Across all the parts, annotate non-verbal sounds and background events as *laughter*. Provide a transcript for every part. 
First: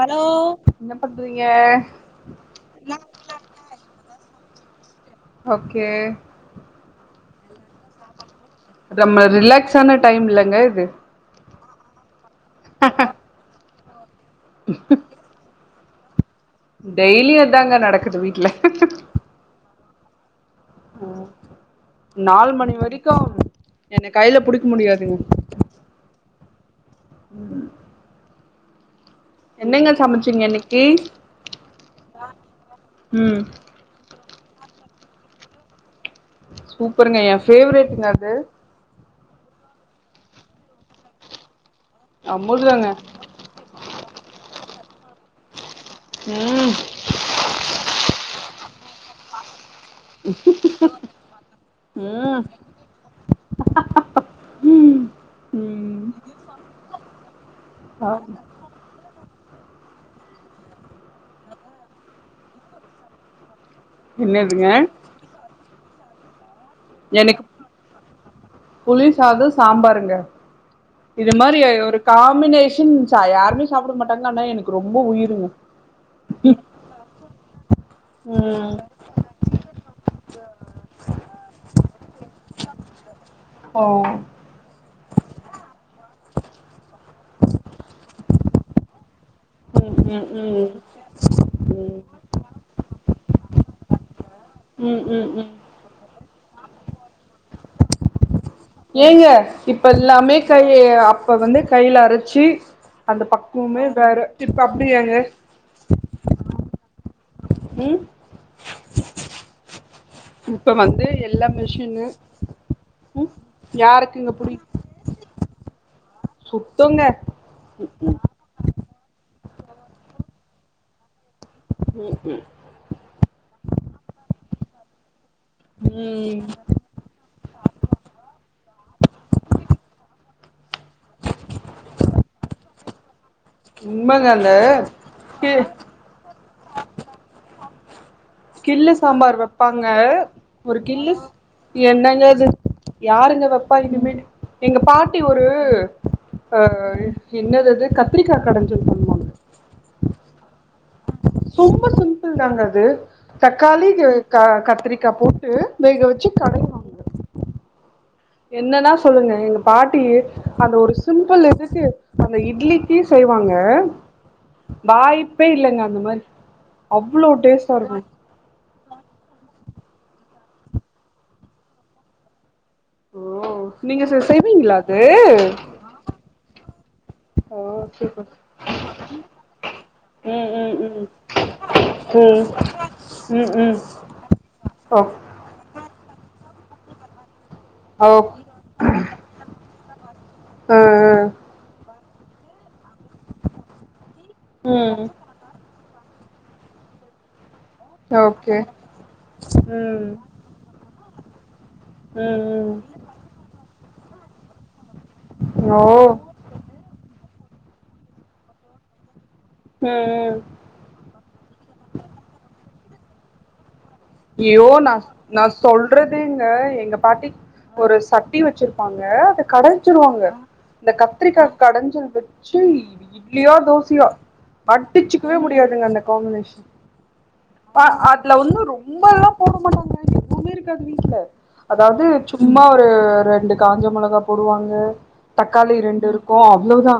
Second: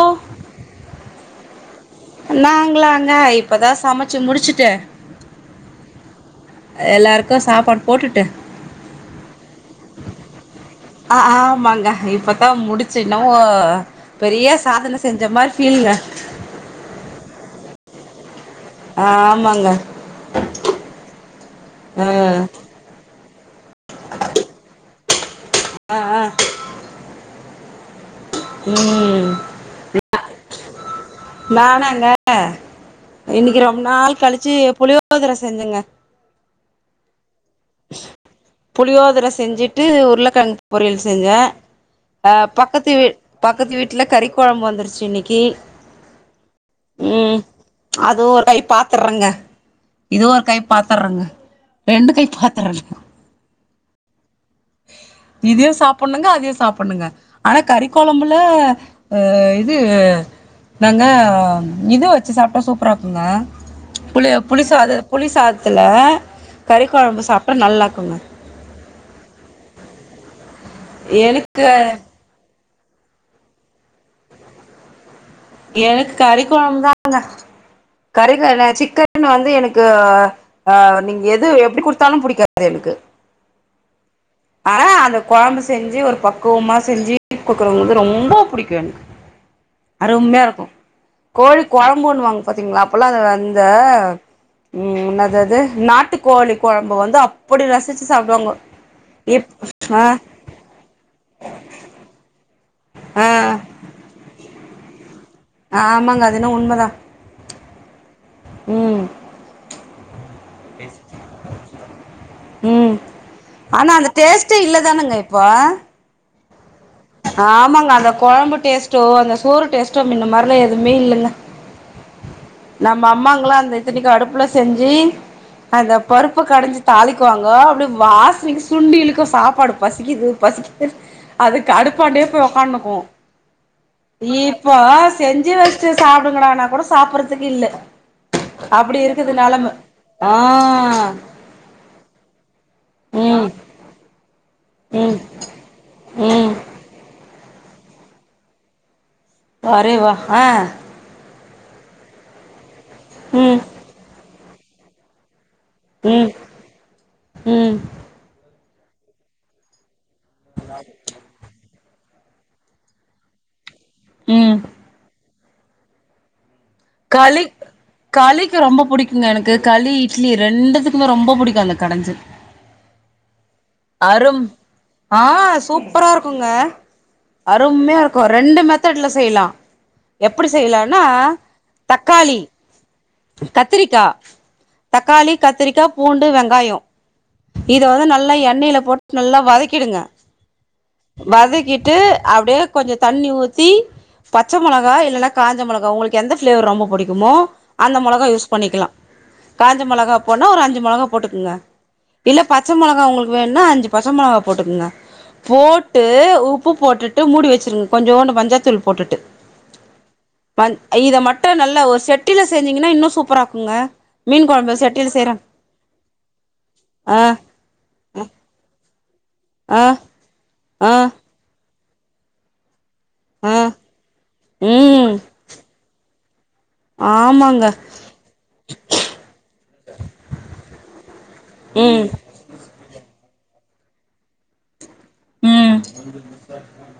Hello ன்ன பண்றீங்க நாங்களாங்க இப்பதா சமச்சு முடிச்சுட்டு ஓகே எல்லாருக்கு சாப்பாடு போட்டுட்டு நம்ம ரிலாக்ஸ் ஆன டைம்லங்க இது ஆ ஆமாங்க இப்பதா முடிச்சு என்னவோ பெரிய சாதன செஞ் சமாரி ஃபீல்ங்க டெய்லியு அதாங்க நடக்குது வீட்ல ஆமாங்க ம் ஆ நாலு மணி வரைக்கு என்னை கையில புடிக்க முடியாதுங்க ஆ ஆ ம் என்னங்க சமச்சீங்க இன்னைக்கி நானாங்க ம் இன்னைக்கி ரொம்ப நாள் கழிச்சி புளியோதர செஞ்சேங்க சூப்பருங்க ஏ ஃபேவரேட்டுங்க அது புளியோதர செஞ்சுட்டு உருளகெழங்கு பொரியல் செஞ்சே அ அமுதங்க பக்கத்து வீட் பக்கத்து வீட்ல கறி கொழம்பு வந்துருச்சு இன்னைக்கி ம் ம் அதுவு ஒரு கை பாத்துற்றங்க இதுவு ஒரு கை பாத்துற்றங்க ரெண்டு கை ம் பாத்துற்றங்க ம் இதையு ம் சாப்புட்ணுங்க அதையு சாப்புட்ணுங்க ஆனா கறி ஆ, கொழம்புல ஆ இது நாங்க இத வச்சு சாப்டா சூப்பரா இருக்குங்க புளி புளி என்னதுங்க சாத புளி சாதத்துல கறி கொழம்பு எனக்கு சாப்டா நல்லாக்குங்க புளி சாதோ சாம்பாருங்க இது மாரி எனக்கு அ ஒரு காம்பினேஷன் *unintelligible* யாருமே சாப்ட மாட்டாங்க ஆனா எனக்கு ரொம்ப உயிருங்க எனக்கு கறி கொழம்பு தாங்க கறிக்க னா ம் சிக்கன் சிக்கன் வந்து எனக்கு ஆ நீங்க எது எப்புடி குடுத்தாலு புடிக்கு ஓ ஆனா அந்த கொழம்பு செஞ்சு ஒரு பக்குவமா செஞ்சு குடுக்குறவங்களுக்கு ரொம்ப புடிக்கு எனக்கு ம் ம் அருமையா இருக்கு ம் கோழி ம் கொழம்புன்னு வாங்க பாத்தீங்களா அப்பெல்லா அது அந்த ம் ம் என்னது ம் அது நாட்டுக்கோழி கொழம்பு வந்து அப்புடி ரசிச்சு சாப்புடுவாங்கோ ஏங்க இப்ப எல்லாமே கை அப்ப வந்து கையில அரச்சு அந்த ஆ பக்குவமே வேற இப்ப அப்டியாங்க ஆமாங்க அதுன்ன உண்மதா ம் ம் இப்ப வந்து எல்லா மிஷின்னு ம் ஆனா அந்த யாருக்குங்க டேஸ்ட்டே இல்லதானுங்க இப்போ சுத்தோங்க ஆமாங்க அந்த கொழம்பு டேஸ்ட்டோ அந்த சோறு டேஸ்ட்டோ முன்ன மாரில எதுவுமே இல்லங்க ம் ம் நம்ம அம்மாங்கல்லா அந்த இத்தனைக்கு அடுப்புல செஞ்சு அந்த ம் பருப்பு கடஞ்சு தாளிக்குவாங்க அப்புடி வாசனைக்கு சுண்டி இலுக்கு சாப்பாடு பசிக்கிது பசிக்கிது அதுக்கு அடுப்பாண்டே போயி உக்கானுக்குவோ உண்மங்க அந்த இப்ப செஞ்சு கே வச் சு சாப்டுங்கடானா கூட சாப்புட்றதுக்கு இல்ல கிள்ளு அப்டி இருக்குது சாம்பார் நெலம வெப்பாங்க ஒரு கிள்ளு ஆ என்னங்க அது யாருங்க ம் வெப்பா இனிமேட்டு எங்க ம் பாட்டி ஒ ரு ம் ஆ என்னது அது கத்திரிக்கா கடஞ்சு வெப்பாங்க வாரே வா ஆ சும்மா சிம்பிள் தாங்க அது ம் தக்காளி க கத்திரிக்கா போட்டு வேக வெச்சு கடயனு உம் என்னன்னா சொல்லுங்க எங்க பாட்டி அந்த ஒரு சிம்பிள் இதுக்கு அந்த இட்லிக்கு செய்வாங்க உம் வாய்ப்பே இல்லைங்க அந்த மாரி அவ்வளோ களி டேஸ்டா இருக்கோ களிக்கு ரொம்ப பிடிக்குங்க எனக்கு களி இட்லி ரெண்டுதுக்குமே ரொம்போ பிடிக்கோ அந்த கடஞ்சு ஓ நீங்க செ அரும் செய்வீங்களா ஆ அது சூப்பரா இருக்குங்க ஓ அருமையா இருக்கோ சூப்பர் ரெண்டு மெத்தட்ல செய்லா ம் எப்புடி செய்யலானா ம் தக்காளி ம் ம் ம் ம் கத்திரிக்கா ஓ தக்காளி கத்திரிக்கா பூண்டு வெங்காயோ இத வந்து ஓ ஆ நல்லா ஆ எண்ணெயில போட்டு நல்லா வதக்கிடுங்க வதக்கிட்டு அப்படியே கொஞ்சோ தண்ணி ஊத்தி பச்ச மொளகா ம் இல்லன்னா காஞ்ச மொளகா உங்குளுக்கு எந்த ஃப்ளேவர் ரொம்ப பிடிக்குமோ அந்த மொளகா யூஸ் ஓகே பண்ணிக்கலா காஞ்ச ம் மொளகா போட் டோனா ஒரு அஞ்சு மொளகா போட்டுக்கங்க ம் இல்ல பச்ச ம் மொளகா உங்குளுக்கு வேணுனா அஞ்சு பச்ச மொளகா போட்டுக்குங்க ஓ போட்டு உப்பு போட்டுட்டு மூடி வெச்சிருங்க கொஞ்சோண்டு மஞ்சாத்தூள் போட்டுட்டு ம் ம் ம இத மட்டு நல்ல ஒரு செட்டில செஞ்சீங்கன்னா இன்னு சூப்பரா இருக்குங்க மீன் யோ கொழம்பு நா செட்டில நா செய்றாங்க சொல்றதுங்க எங்க ஆ பாட்டி ஒரு சட்டி வெச்சிருப்பாங்க அத ஆ கடஞ்சிருவாங்க இந்த ஆ கத் திரிக்கா கடஞ்சல் வெச்சு ஆ இட்லியோ தோசயோ ம் அடுச்சுக்கவே முடியாதுங்க அந்த காமினேசன் ஆ ஆமாங்க அதுல வந்து ரொ ம்பலா போட மாட்டாங்கக எப்பவுமே இருக்காது வீட்ல அதாவது ம் சும்மா ஒரு ரெண்டு காஞ்ச மொளகா போடுவாங்க தக்காளி ம் ரெண்டு இருக்கோ அவ்ளோதா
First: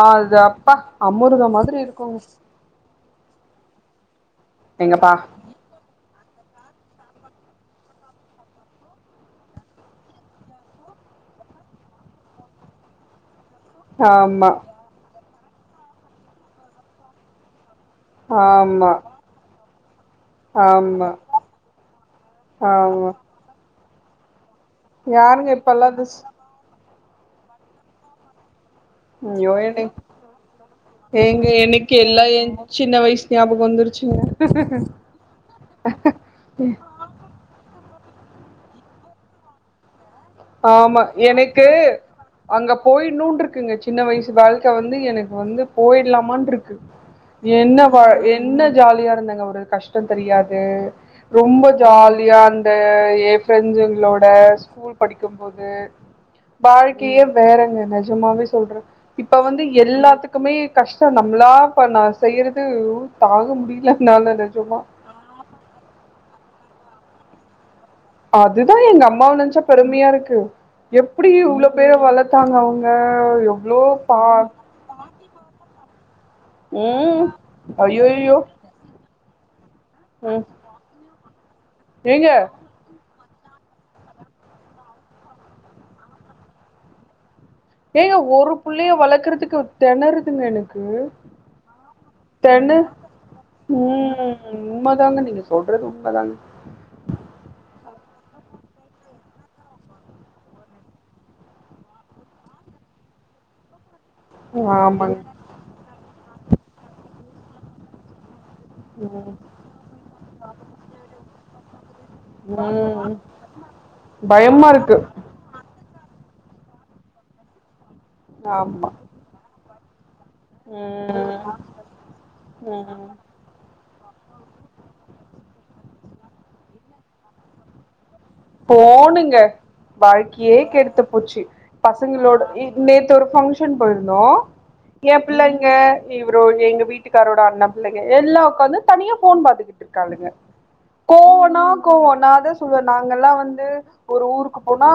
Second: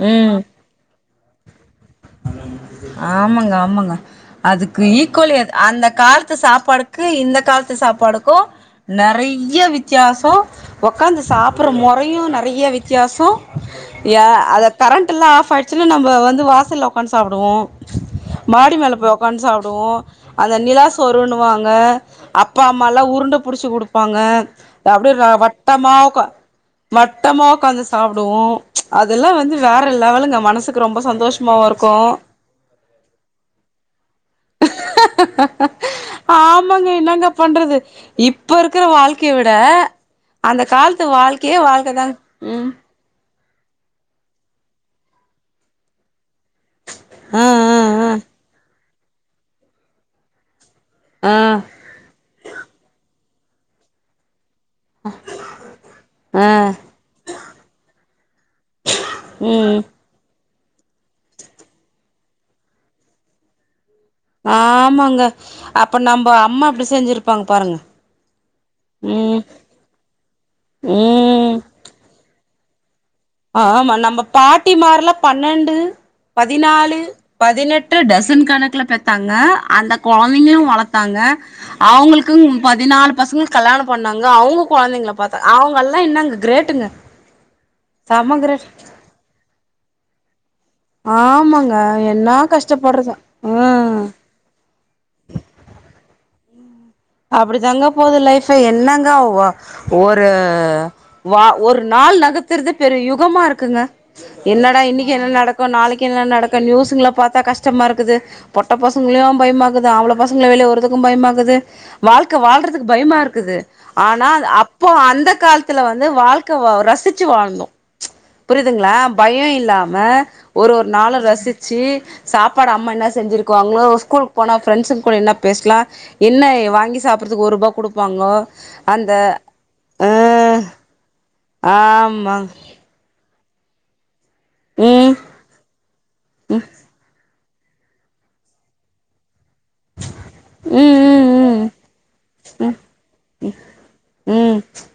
ஆ அது ம் அப்பா அம்முருத மாதிரி இருக்கோங்க ஆமாங்க ஆமாங்க அதுக்கு எங்கப்பா ஈக்குவல் எத அந்த காலத்து சாப்பாடுக்கு இந்த காலத்து சாப்பாடுக்கோ நறைய வித்தியாசோ ஒக்காந்து சாப்புட்ற முறையு நறைய வித்தியாசோ ஏ ஆமா அத கரண்ட்டுல்லா ஆஃப் ஆயிட்ச்சுன்னா நம்ம வந்து வாசல்ல ஒக்காந்து சாப்டுவோ மாடி ஆமா மேல போய் ஒக்காந்து சாப்டுவோ அந்த நிலா ஆமா சோறுன்னுவாங்க அப்பா அம்மாலா ஆமா உருண்ட புடிச்சு குடுப்பாங்க அப்டியே ர யாருங்க இப்பல்லா வட்டமா திஸ் ஒக்க வட்டமா ஒக்காந்து சாப்டுவோ அதெல்லா ஐயோ வந்து வேற என்னை லெவலுங்க மனசுக்கு ரொம்ப சந்தோஷமாவோ இருக் கெல்லா ஏ சின்ன வயசு ஞாபகோ வந்துருச்சுங்க இப்ப என்னங்க பண்றது இப்ப இருக்குற வாழ்க்கய விட அந்த கால்த்து வாழ்க்கயே வாழ்க்க தாங்க ம் போயிட்ணோனு இருக்குங்க சின்ன வயசு வாழ்க்க வந்து எனக்கு வந்து போயிடலாமான்னு இருக்கு ஆ என்ன ஆ வாழ் என்ன ஜாலியா இருந்தங்க ஒரு கஷ்டோ தெரியாது ஆ ரொம்ப ஜாலியா அந்த ஏ ஃப்ரெண்ட்ஸ்களோட ஸ்கூல் படிக்கும்போது ஆ ஆ வாழ்க்கயே வேறங்க நிஜமாவே சொல்ற இப்ப வந்து ம் எல்லாத்துக்குமே கஷ்டோ நம்மளா இப்ப நா செய்யறது அய்யோ தாங்க முடியுல ஆமாங்க அப்ப நம்ப அம்மா எப்டி செஞ்சிருப்பாங்க பாருங்க அதுதா எங்க அம்மாவ ம் நென்ச்சா பெருமையா இருக்கு எப்டி ம் இவ்ளோ பிள்ளை வளத்தாங்க அவங்க ஆ எவ்ளோ ஆமா நம்ப பா பாட்டி மார்ல பன்னெண்டு பதினாலு ம் பதினெட்டு ஐயோயோ டசன் கணக்கல பெத் தாங்க அந்த ம் கொழந்தைங்களை வளத்தாங்க ஏங்க அவங்களுக்கு பதினாலு பசங்களுக்கு கல்யாண பண்ணாங்க அவங்க குழந்தைங்கால பாத்தாங்க அவங்கல்லா இன்னு கிரேட்டுங்க ஏங்க செம ஒரு கிரேட் புள்ளையை வளக்குறதுக்கு திணறதுங்க எனக் ஆமாங்க என்ன கஷ்டப்படுறது ம் உண்மை தாங்க நீங்க சொல்றது உண்மை தாங்க அப்டி தங்க போது லைஃப் என்னங்க ஒரு வா ஒரு நாள் நகத்துறது பெரிய யுகமா இருக்குங்க என்னடா இன்னைக்கு ஆமாங்க என்ன நடக்கு நாளைக்கு என்ன நடக்கு நியூஷ்ங்கலா பாத்தா கஷ்டமா இருக்குது பொட்ட பசங்களையு ம் பயமாக்குது அம்பல பசங்களையு வெளில உடுறதுக்கு பயமாயிக்குது வாழ்க்கை வாழ்றதுக்கு ம் பயமா இருக்குது ஆனால் பயமா அப்போ இருக்கு அந்த காலத் துல வந்து வாழ்க்கை ரசிச்சு வாழ்னு ஆமா புரியுதுங்களா பய இல்லாம ஒரு ஒரு நாளு ம் ரசிச்சு சாப்பாடு அம்மா என்ன ம் செஞ்சுருக்குவாங்களோ ஸ்கூல்க்கு போனா பிரண்ட்ஸ்ங்க கூட என்ன பேசலா என்ன வாங்கி சாப்புற்றதுக்கு ஒருரூபா கொடுப்பாங்கள போனுங்க வாழ்க்கையே கெடுத்து போச்சு ஆமா பசங்களோட நேத்து ஒரு பங்க்ஷன் போயிருந்தோ ம் ஏப்புள்ளைங்க இவரே எங்க வீட் விட்டுக்காரோட அண்ண பிள்ளைங்க எல்லா உக்காந்து தனியா போன் பாத்துக்கிட்டு இருக்காளுங்க ம் கோவனா ம் ம் கோவ நா அதா சொல்லுவே நாங்கல்லா வந்து ஒரு ஊருக்கு ம் போனா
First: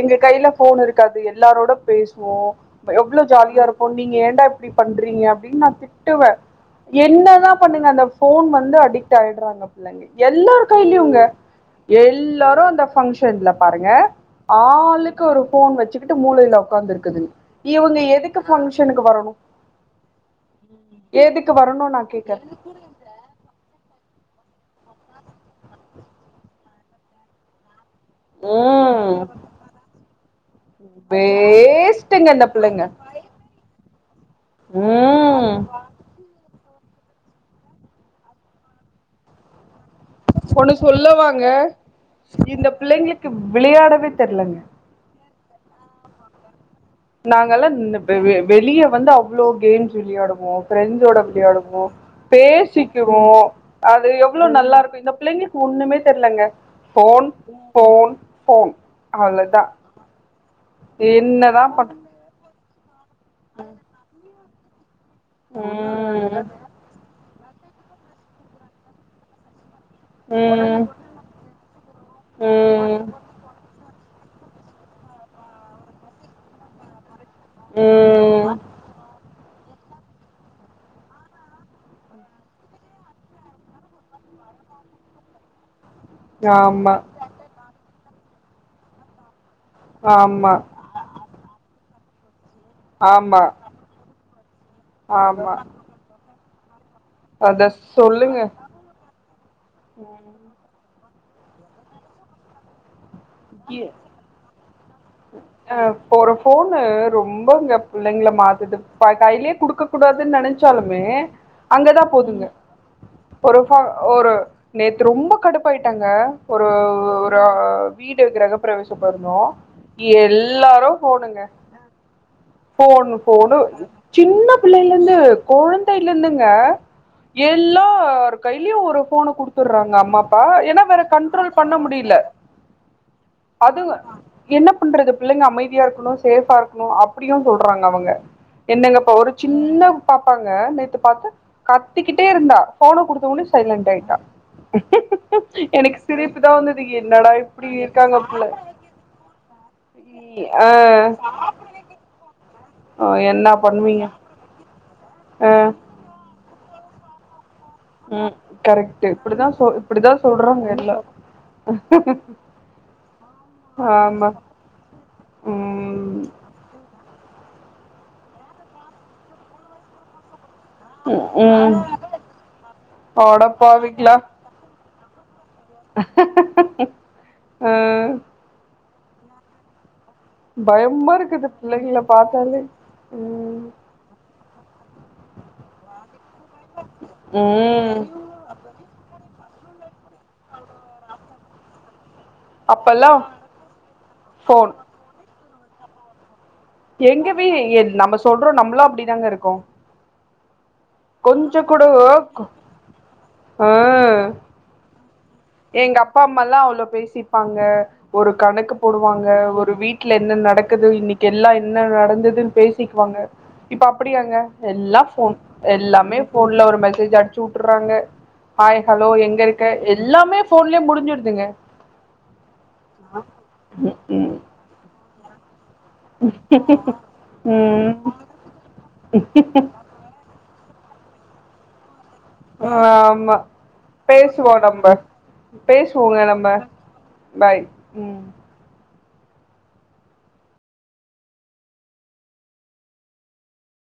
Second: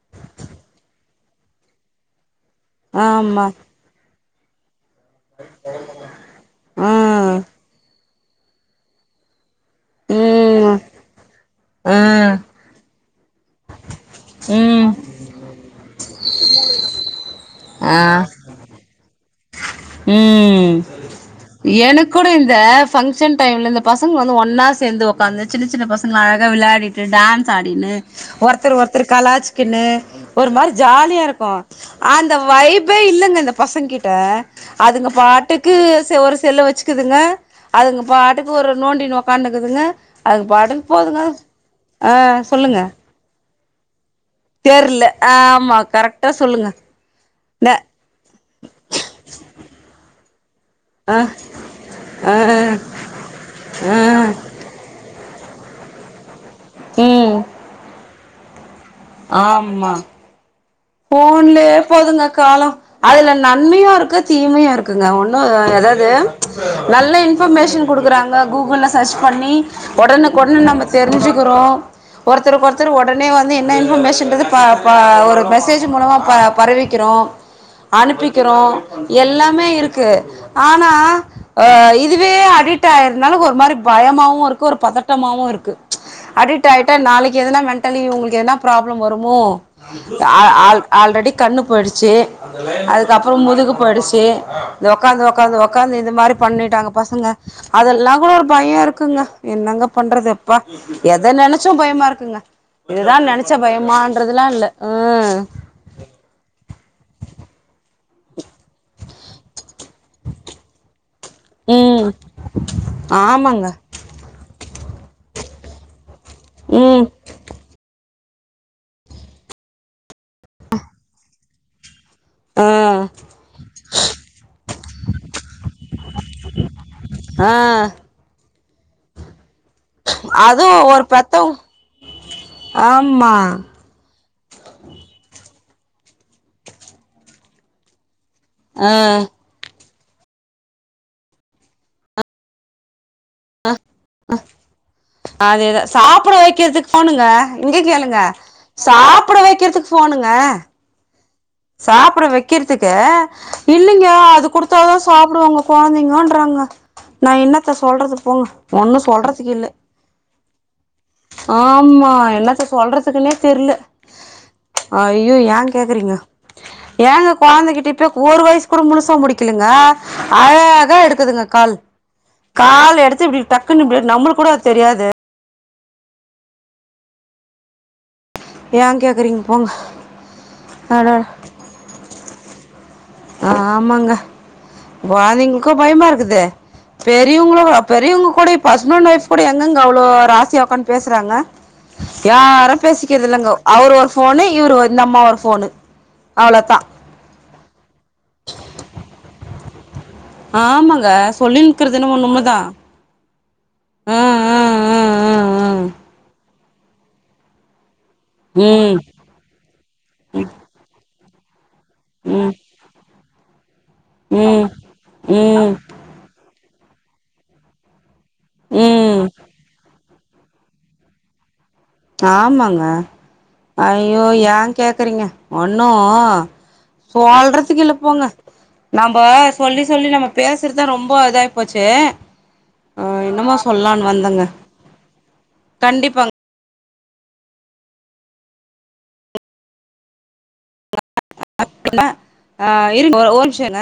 எங்க கையில போன் இருக்காது எல்லாரோட பேசுவோ எவ்வளவு ஆமா ஜாலியா இருப்போ நீங்க ஏண்டா இப்புடி பண்றீங்க அப்டின்னு நா திட்டுவே ஆ என்னத பண்ணுங்க அந்த போன் வந்து அடிக்ட் ஆயிடுறாங்க பிள்ளைங்க எல்லாரு ம் கையிலையுங்க ஆ எல் பங்க்ஷன்ல பாருங்க ம் ஆளுக்கு ஒரு போன் வச்சுக்கிட்டு முலையில உக்காந்து இருக்குதுக இவங்க ஆ எதுக்கு பங்கக்ஷனுக்கு வரணு ம் எதுக்கு வரணு நா எனக்கு கூட இந்த கேக்குறே பங்க்ஷன் டைமிம்மில இந்த பசங்க வந்து ஒன்னா சேந்து உக்காந்து சின்ன சின்ன பசங்களா அழகாக விளையாடிட்டு டான்ஸ் ஆடின்னு ஒருத்தர் ஒருத்தர் ம் கலாச்சுக்குனு ஒரு மாரி ஜாலியா இருக்கு வேஸ்ட்டுங்க அந்த இந்த பிள்ளைங்க வைப்பே இல்லங்க இந்த பசங்க கிட்ட அதுங்க ம் பாட்டுக்கு ஒரு செல் வச்சு யிக்குதுங்க அதுங்க பாட்டுக்கு ஒரு நொட்டிட்டு உக்காந்துக்குதுங்க அதுங்க ஒண்ணு பாட்டுக்கு போதுங்க சொல்லுவாங்க ஆ சொல்லுங்க ஏ விளையாடவே தெர்லங்க தெர்ல ஆமா கரெக்டா சொல்லுங்க நாங்கல்லா ந இந்த வெ வெ வெளிய வந்த அவ்வளோ கேம்ஸ் விளையாடுவோ ப்ரெண்ட்ஸோட ஆ விளையாடுவோ ஆ பேசிக்குவோ அது ஆ எவ்வளவு நல்லா இருக்கு இந்த பிள்ளைங்க ஒண்ணுமே தெர்லங்க போன் ம் போன் போன் ஆமா என்னதா போன்லேயே பண் போதுங்க கால அதுல நன்மையு இருக்கு தீமையு இருக் குங்க ஒன்னு அதாது ம் நல்ல இன்ஃபர்மேஷன் கொடுக்குறாங்க கூகுல்லா சர்ச் பண்ணி உடனுக்குடனே ம் நம்ம தெரிஞ்சுக்கிறோ ஒருத்தருக்கு ஒருத்தர் ம் உடனே வந் து என்ன இன்ஃபர்மேஷன்றது பா பா ஒரு மெசேஜ் மூலமா பா பரவிக்கிறு அனுப்பிக்கிறோ ம் எல்லாமே இருக்கு ஆனா அ இதுவே அடிட் ஆயிருந்தாலு ஒரு மாரி பயமாவு இருக்கு ஒரு பதட்டமாவு இருக்கு அடிட் ஆயிட்டா ஆமா நாளைக்கு எதுனா மென்டலி உங்களுக் எதுனா ப்ராப்ளம் வருமோ அ ஆமா ஆல் ஆல்ரெடி கண்ணு போயிடுச்சு அதுக்கு ஆமா அப்பறம் முதுகு போயிடுச்சு இது உக்காந்து ஆமா உக்காந்து உக்காந்து இந்த மாரி பண்ணிட்டாங்க பசங்க அத அதெல்லா கூட சொல்லுங்க ஒரு பய்ய இருக்குங்க என்னங்க பண்றது அப்பா எத நெனச்சு பயமா இருக்குங்க இதுதா நெனச்சா பயமான்றதுலா இல்ல ம் அ ஒரு ஃபோன்னு ரொம்ப இங்க பிள்ளைங்கள மாத்துது கையிலயே குடுக்க கூடாதுன் நெனச்சாலுமே ம் அங்கதா போதுங்க ஒரு ஆமாங்க ஃப ஒரு நேத்து ரொம்ப கடுப்பாயிட்டேங்க ஒரு ம் ஒரு வீடு கிரகபிரவேச பண்ணோ எல்லாரு போணுங்க ஆ ஃபோன்னு ஃபோன்னு சின்ன பிள்ளைளந்து கொழந்தையிலிருந்துங்க ஆ எல்லார் கைலியு ஒரு ஃபோன்ன குடுத்துற்றாங்க அம்மா அப்பா அதுவு ஏன்னா வேற ஒரு பெத்தவ் கண்ட்ரோல் பண்ண முடியில ஆமா அது என்ன பண்றது பிள்ளைங்க அமைதியா இருக்கணு சேஃபா இருக்கணு அப்படியு சொல்றாங்க அவங்க ஆ என்னங்கப்போ ஒரு சின்ன பாப்பாங்க நேத்து பாத்த கத்திக்கிட்டே இருந்தா ஃபோன குடுத்த உன்னே சைலன்ட் ஆய்ட்டா அதேதா எனக்கு சாப்புட சிரிப்பு தா வந்தது வைக்கிறதுக்கு போனுங்க என்னடா இப்டி இங்க இருக்காங்க கேளுங்க புள்ள சாப்பிட வெக்கிறதுக் போனுங்க அ சாப்ட வெக் கிற்துக்கே பண்ணுவீங்க இல்லைங்க அது குடுத்தாதா சாப்டுவாங்க கொழந்தைங்கோன்றாங்க நா இன்னத்த சொல்றது போங்க ஒன்னு சொல்றதுக் இல்லே அப்டிதா சொல்றாங்க எல்லா ஆமா என்னத்த சொல்றதுக்குன்னே தெர்லே ஆமா ஐயோ ஏங் கேக்குறீங்க ம் ஏங்க கொழந்தகிட்ட இப்பயே ஒரு வயசு கூட முழுசா முடிக்கலிங்க அழ கா எடுக்குதுங்க கால் ம் கால் எடுத்து இப்டி டக்குன்னு இப்டி அடப்பாவிங்களா நம்மளுக் கூட அது தெரியாது ம் ஏங் கேக்கிறிங் போங் பயம்மா இருக்குது புள்ளைங்கள பாத்தாலே ம் ஆமாங்க வாந்தைங்ளுக்கு பயமா இருக்குது பெரியுங்ளு ம் பெரியுவங்க கூட இப்ப ஹஸ்பண்ட் ஒய்ஃப் கூட எங்கேங்க அவ்ளோ ஆசையா உக்காந் பேஸ்சறாங்க யாரு அப்பல்லா பேசிக்கிறது இல்லங்கோ அவர் ஒரு ஃபோன்னு போன் இவர் ஒரு இந்தம்மா ஒரு ஃபோன்னு அவ்ளதா எங்க வீ என் நம்ம சொல்றோ நம்மளு அப்டிதாங்க இருக்கோ ஆமாங்க கொஞ்ச கூட சொல்லினுக்கிறது என்னமோ உண் உண்மதா ஆ ம் ம் எங்க அப்பா அம்மா எல்லா அவ்ளோ பேசிப்பாங்க ஒரு கணக்கு ம் போடுவாங்க ஒரு வீட் ல என்ன நடக்குது இன்னைக்கு எல்லா என்ன நடந்ததுன் ம் பேசிக்குவாங்க இப்ப அப்படியாங்க ம் எல்லா ஃபோன் ம் எல்லாமே ஃபோன்ல ஒரு மெசேஜ் அன்ச்சு உட்றாங்க ஹாய் ஹலோ ம் எங்க இருக்கே எல்லாமே போன்லே. முடிஞ்சுடுதுங்க ஆமாங்க அய்யோ ம் ஏ கேக்குறீங்க ஒன்னு சொல்றதுக் இல்ல ம் போங்க நம்ப சொல்லி சொல்லி நம்ம பேசுறதா ரொம்ப இதாய்ப்போச்சு ஆ ஆமா பேசுவோ நம்ப பேசுவோங்க கண்டிப்பாங்க நம்ப பாய் ம் *inaudible* ஆ இருங்க ஒரு நிமிஷ இருங்க.